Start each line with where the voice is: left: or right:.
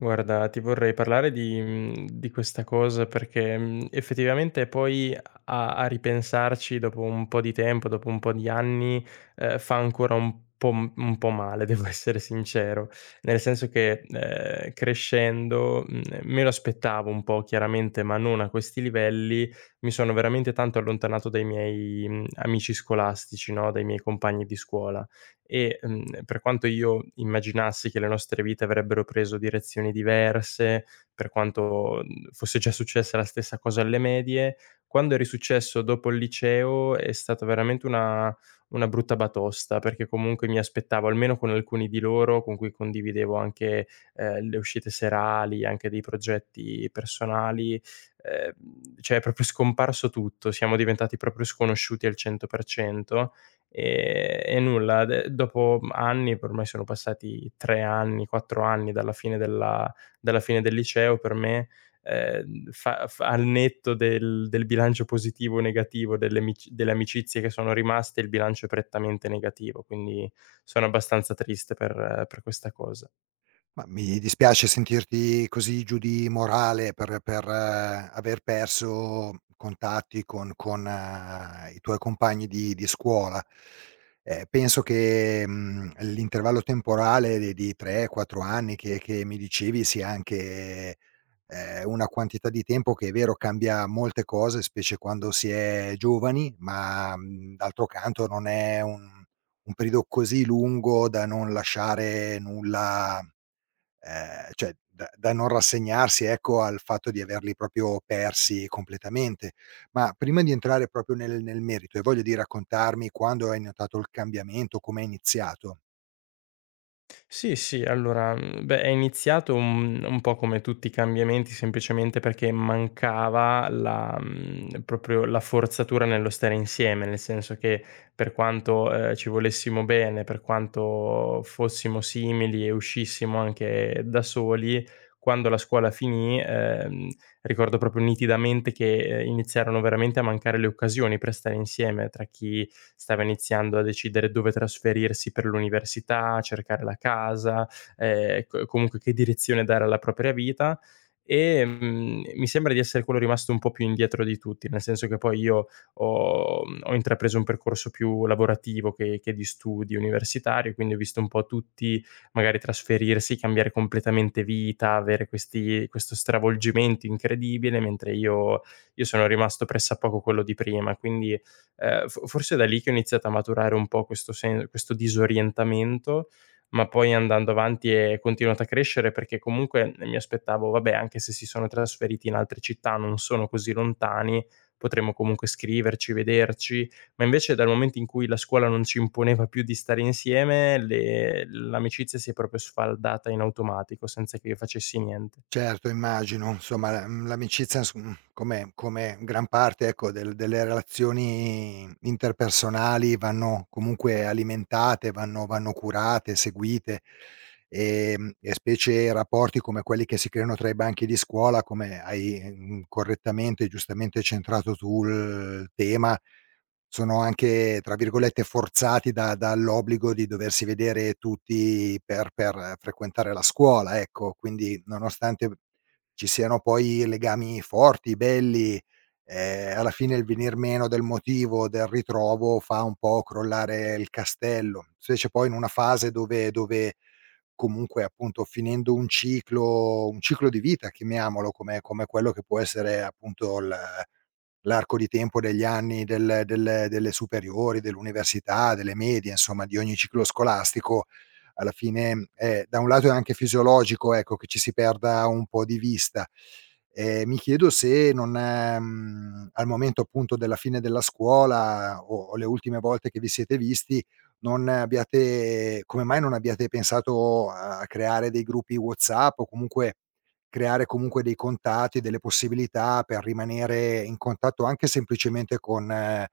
left: Guarda, ti vorrei parlare di di questa cosa perché, effettivamente poi a ripensarci dopo un po' di tempo, dopo un po' di anni, fa ancora un po' m un po' male, devo essere sincero. Nel senso che, crescendo, me lo aspettavo un po' chiaramente, ma non a questi livelli. Mi sono veramente tanto allontanato dai miei, amici scolastici, no, dai miei compagni di scuola e, per quanto io immaginassi che le nostre vite avrebbero preso direzioni diverse, per quanto, fosse già successa la stessa cosa alle medie, quando è risuccesso dopo il liceo è stata veramente una brutta batosta, perché comunque mi aspettavo, almeno con alcuni di loro, con cui condividevo anche, le uscite serali, anche dei progetti personali, ehm, cioè è proprio scomparso tutto, siamo diventati proprio sconosciuti al 100%. E nulla, de dopo anni, ormai sono passati 3 anni, 4 anni dalla fine della dalla fine del liceo per me, fa al netto del bilancio positivo o negativo delle amicizie che sono rimaste, il bilancio è prettamente negativo, quindi sono abbastanza triste per questa cosa.
right: Ma mi dispiace sentirti così giù di morale per aver perso contatti con i tuoi compagni di scuola. Penso che, l'intervallo temporale di 3, 4 anni che mi dicevi sia anche, una quantità di tempo che è vero cambia molte cose, specie quando si è giovani, ma, d'altro canto non è un periodo così lungo da non lasciare nulla cioè da non rassegnarsi, ecco, al fatto di averli proprio persi completamente. Ma prima di entrare proprio nel merito, hai voglia di raccontarmi quando hai notato il cambiamento, come è iniziato?
left: Sì, sì, allora, beh, è iniziato un po' come tutti i cambiamenti, semplicemente perché mancava proprio la forzatura nello stare insieme, nel senso che per quanto, ci volessimo bene, per quanto fossimo simili e uscissimo anche da soli, quando la scuola finì, ricordo proprio nitidamente che, iniziarono veramente a mancare le occasioni per stare insieme tra chi stava iniziando a decidere dove trasferirsi per l'università, cercare la casa, co comunque che direzione dare alla propria vita. Mi sembra di essere quello rimasto un po' più indietro di tutti, nel senso che poi io ho intrapreso un percorso più lavorativo che di studi universitario, quindi ho visto un po' tutti magari trasferirsi, cambiare completamente vita, avere questi questo stravolgimento incredibile, mentre io sono rimasto pressappoco quello di prima. Quindi fo forse da lì che ho iniziato a maturare un po' questo sen questo disorientamento, ma poi andando avanti è continuato a crescere perché comunque mi aspettavo: "Vabbè, anche se si sono trasferiti in altre città, non sono così lontani, potremmo comunque scriverci, vederci". Ma invece dal momento in cui la scuola non ci imponeva più di stare insieme, le l'amicizia si è proprio sfaldata in automatico, senza che io facessi niente.
right: Certo, immagino. Insomma, la l'amicizia come gran parte, ecco, del delle relazioni interpersonali vanno comunque alimentate, vanno curate, seguite, e specie rapporti come quelli che si creano tra i banchi di scuola, come hai, correttamente e giustamente centrato tu il tema, sono anche, tra virgolette, "forzati" da dall'obbligo di doversi vedere tutti per frequentare la scuola, ecco. Quindi nonostante ci siano poi legami forti, belli, alla fine il venir meno del motivo del ritrovo fa un po' crollare il castello, specie poi in una fase dove comunque appunto finendo un ciclo di vita, chiamiamolo, come quello che può essere appunto l l'arco di tempo degli anni del delle superiori, dell'università, delle medie, insomma di ogni ciclo scolastico, alla fine, da un lato è anche fisiologico, ecco, che ci si perda un po' di vista. Mi chiedo se non al momento appunto della fine della scuola o le ultime volte che vi siete visti, non abbiate come mai non abbiate pensato a creare dei gruppi WhatsApp o comunque creare comunque dei contatti, delle possibilità per rimanere in contatto anche semplicemente con,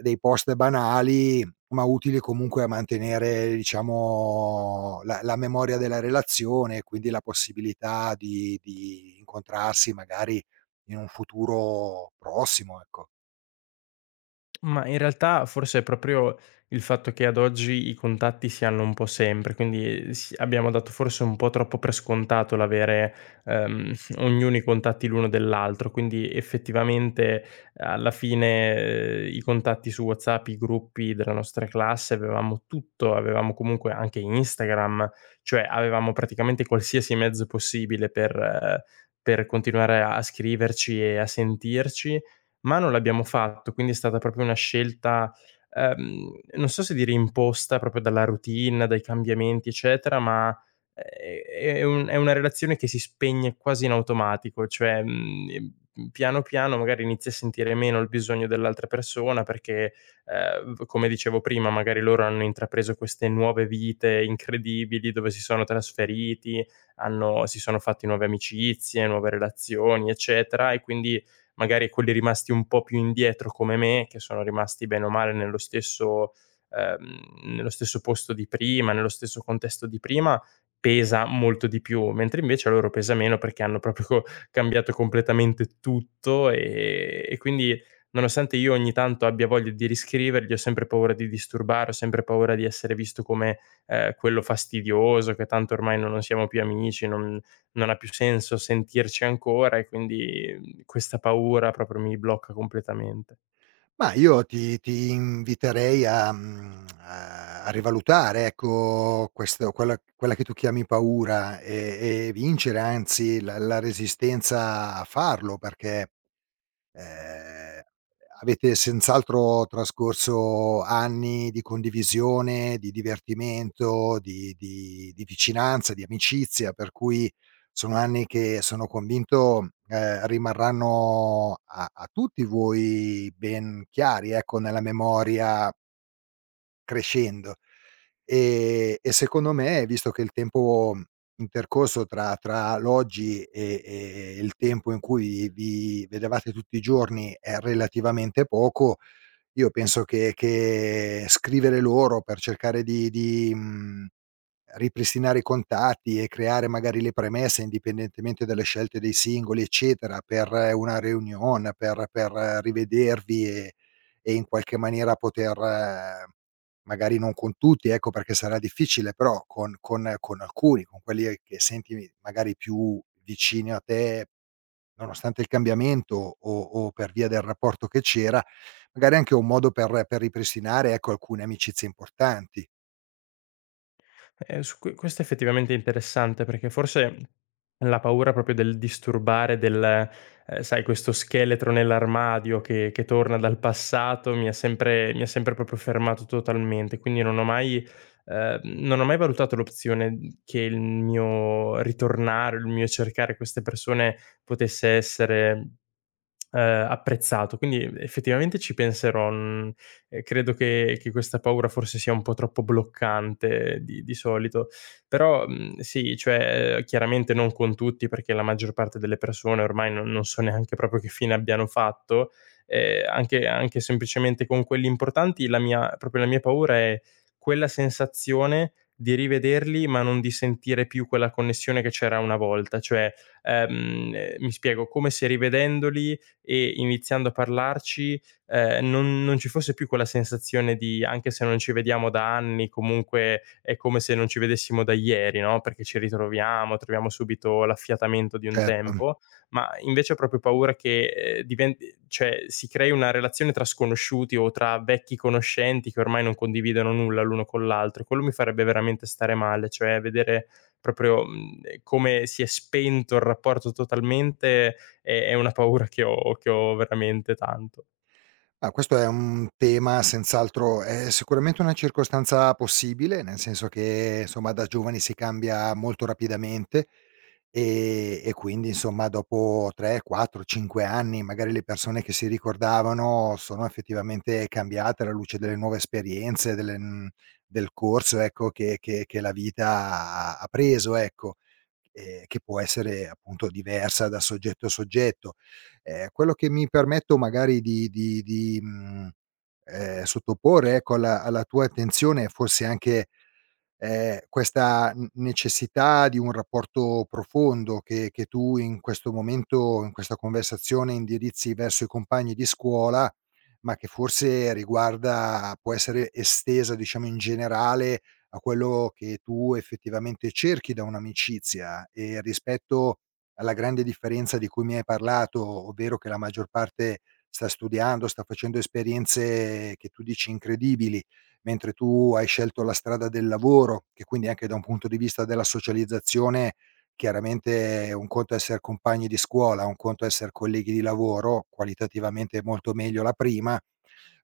right: dei post banali, ma utili comunque a mantenere diciamo la la memoria della relazione e quindi la possibilità di incontrarsi magari in un futuro prossimo, ecco.
left: Ma in realtà forse è proprio il fatto che ad oggi i contatti si hanno un po' sempre, quindi s abbiamo dato forse un po' troppo per scontato l'avere, ehm, ognuno i contatti l'uno dell'altro, quindi effettivamente alla fine, i contatti su WhatsApp, i gruppi della nostra classe, avevamo tutto, avevamo comunque anche Instagram, cioè avevamo praticamente qualsiasi mezzo possibile per continuare a scriverci e a sentirci, ma non l'abbiamo fatto, quindi è stata proprio una scelta, non so se dire imposta proprio dalla routine, dai cambiamenti, eccetera, ma è una relazione che si spegne quasi in automatico, cioè, piano piano magari inizi a sentire meno il bisogno dell'altra persona perché, v come dicevo prima, magari loro hanno intrapreso queste nuove vite incredibili dove si sono trasferiti, hanno si sono fatti nuove amicizie, nuove relazioni, eccetera, e quindi magari quelli rimasti un po' più indietro come me, che sono rimasti bene o male nello stesso posto di prima, nello stesso contesto di prima, pesa molto di più, mentre invece a loro pesa meno perché hanno proprio co cambiato completamente tutto, e quindi nonostante io ogni tanto abbia voglia di riscrivergli, ho sempre paura di disturbare, ho sempre paura di essere visto come, quello fastidioso, che tanto ormai non siamo più amici, non non ha più senso sentirci ancora e quindi, questa paura proprio mi blocca completamente.
right: Ma io ti inviterei a a rivalutare, ecco, questo quella quella che tu chiami paura e vincere anzi la la resistenza a farlo, perché Ehm, avete senz'altro trascorso anni di condivisione, di divertimento, di vicinanza, di amicizia, per cui sono anni che sono convinto, rimarranno a tutti voi ben chiari, ecco, nella memoria crescendo. E secondo me, visto che il tempo intercorso tra l'oggi e il tempo in cui vi vedevate tutti i giorni è relativamente poco. Io penso che scrivere loro per cercare di ripristinare i contatti e creare magari le premesse, indipendentemente dalle scelte dei singoli, eccetera, per una reunion, per rivedervi e in qualche maniera poter magari non con tutti, ecco, perché sarà difficile, però con alcuni, con quelli che senti magari più vicini a te. Nonostante il cambiamento o per via del rapporto che c'era, magari anche un modo per ripristinare, ecco, alcune amicizie importanti.
left: Su questo effettivamente è effettivamente interessante perché forse la paura proprio del disturbare, del sai questo scheletro nell'armadio che torna dal passato mi ha sempre proprio fermato totalmente, quindi non ho mai non ho mai valutato l'opzione che il mio ritornare, il mio cercare queste persone potesse essere apprezzato, quindi effettivamente ci penserò, e credo che questa paura forse sia un po' troppo bloccante di solito, però, sì, cioè, chiaramente non con tutti perché la maggior parte delle persone ormai non so neanche proprio che fine abbiano fatto, anche semplicemente con quelli importanti la mia paura è quella sensazione di rivederli, ma non di sentire più quella connessione che c'era una volta, cioè, mi spiego, come se rivedendoli e iniziando a parlarci, non ci fosse più quella sensazione di: "Anche se non ci vediamo da anni, comunque è come se non ci vedessimo da ieri", no, perché ci ritroviamo, troviamo subito l'affiatamento di un
right: Certo.
left: tempo, ma invece ho proprio paura che, diven cioè si crei una relazione tra sconosciuti o tra vecchi conoscenti che ormai non condividono nulla l'uno con l'altro e quello mi farebbe veramente stare male, cioè vedere proprio, come si è spento il rapporto totalmente, è una paura che ho veramente tanto.
right: Ah, questo è un tema senz'altro, è sicuramente una circostanza possibile, nel senso che, insomma, da giovani si cambia molto rapidamente, e quindi, insomma, dopo 3, 4, 5 anni, magari le persone che si ricordavano sono effettivamente cambiate alla luce delle nuove esperienze, delle del corso, ecco, che la vita ha preso, ecco, che può essere appunto diversa da soggetto a soggetto. Quello che mi permetto magari di sottoporre ecco alla alla tua attenzione, è forse anche questa n necessità di un rapporto profondo che tu in questo momento, in questa conversazione indirizzi verso i compagni di scuola, ma che forse riguarda può essere estesa, diciamo, in generale a quello che tu effettivamente cerchi da un'amicizia. E rispetto alla grande differenza di cui mi hai parlato, ovvero che la maggior parte sta studiando, sta facendo esperienze che tu dici incredibili, mentre tu hai scelto la strada del lavoro, che quindi anche da un punto di vista della socializzazione, chiaramente un conto è esser compagni di scuola, un conto è esser colleghi di lavoro, qualitativamente è molto meglio la prima.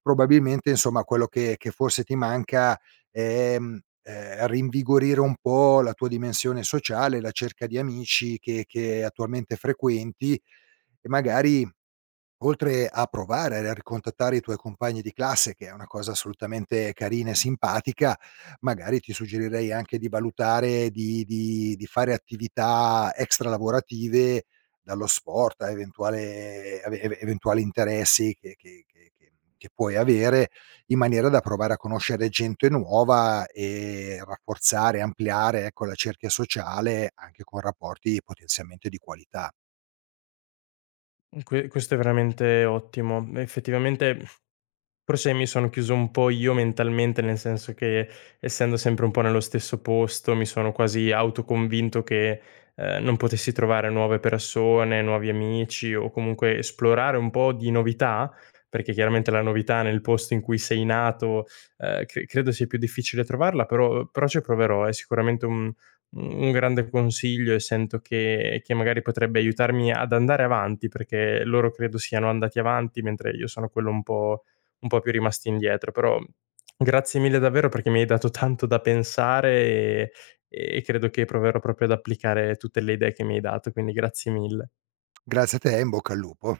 right: Probabilmente insomma quello che forse ti manca è, rinvigorire un po' la tua dimensione sociale, la cerca di amici che attualmente frequenti e magari oltre a provare a ricontattare i tuoi compagni di classe, che è una cosa assolutamente carina e simpatica, magari ti suggerirei anche di valutare di fare attività extra lavorative, dallo sport a eventuale ave eve eventuali interessi che che puoi avere, in maniera da provare a conoscere gente nuova e rafforzare, ampliare, ecco, la cerchia sociale anche con rapporti potenzialmente di qualità.
left: Questo è veramente ottimo. Effettivamente forse mi sono chiuso un po' io mentalmente, nel senso che essendo sempre un po' nello stesso posto, mi sono quasi autoconvinto che, non potessi trovare nuove persone, nuovi amici o comunque esplorare un po' di novità, perché chiaramente la novità nel posto in cui sei nato, credo sia più difficile trovarla, però ci proverò. È sicuramente un grande consiglio e sento che magari potrebbe aiutarmi ad andare avanti, perché loro credo siano andati avanti mentre io sono quello un po' più rimasti indietro, però grazie mille davvero perché mi hai dato tanto da pensare e credo che proverò proprio ad applicare tutte le idee che mi hai dato, quindi grazie mille.
right: Grazie a te e in bocca al lupo.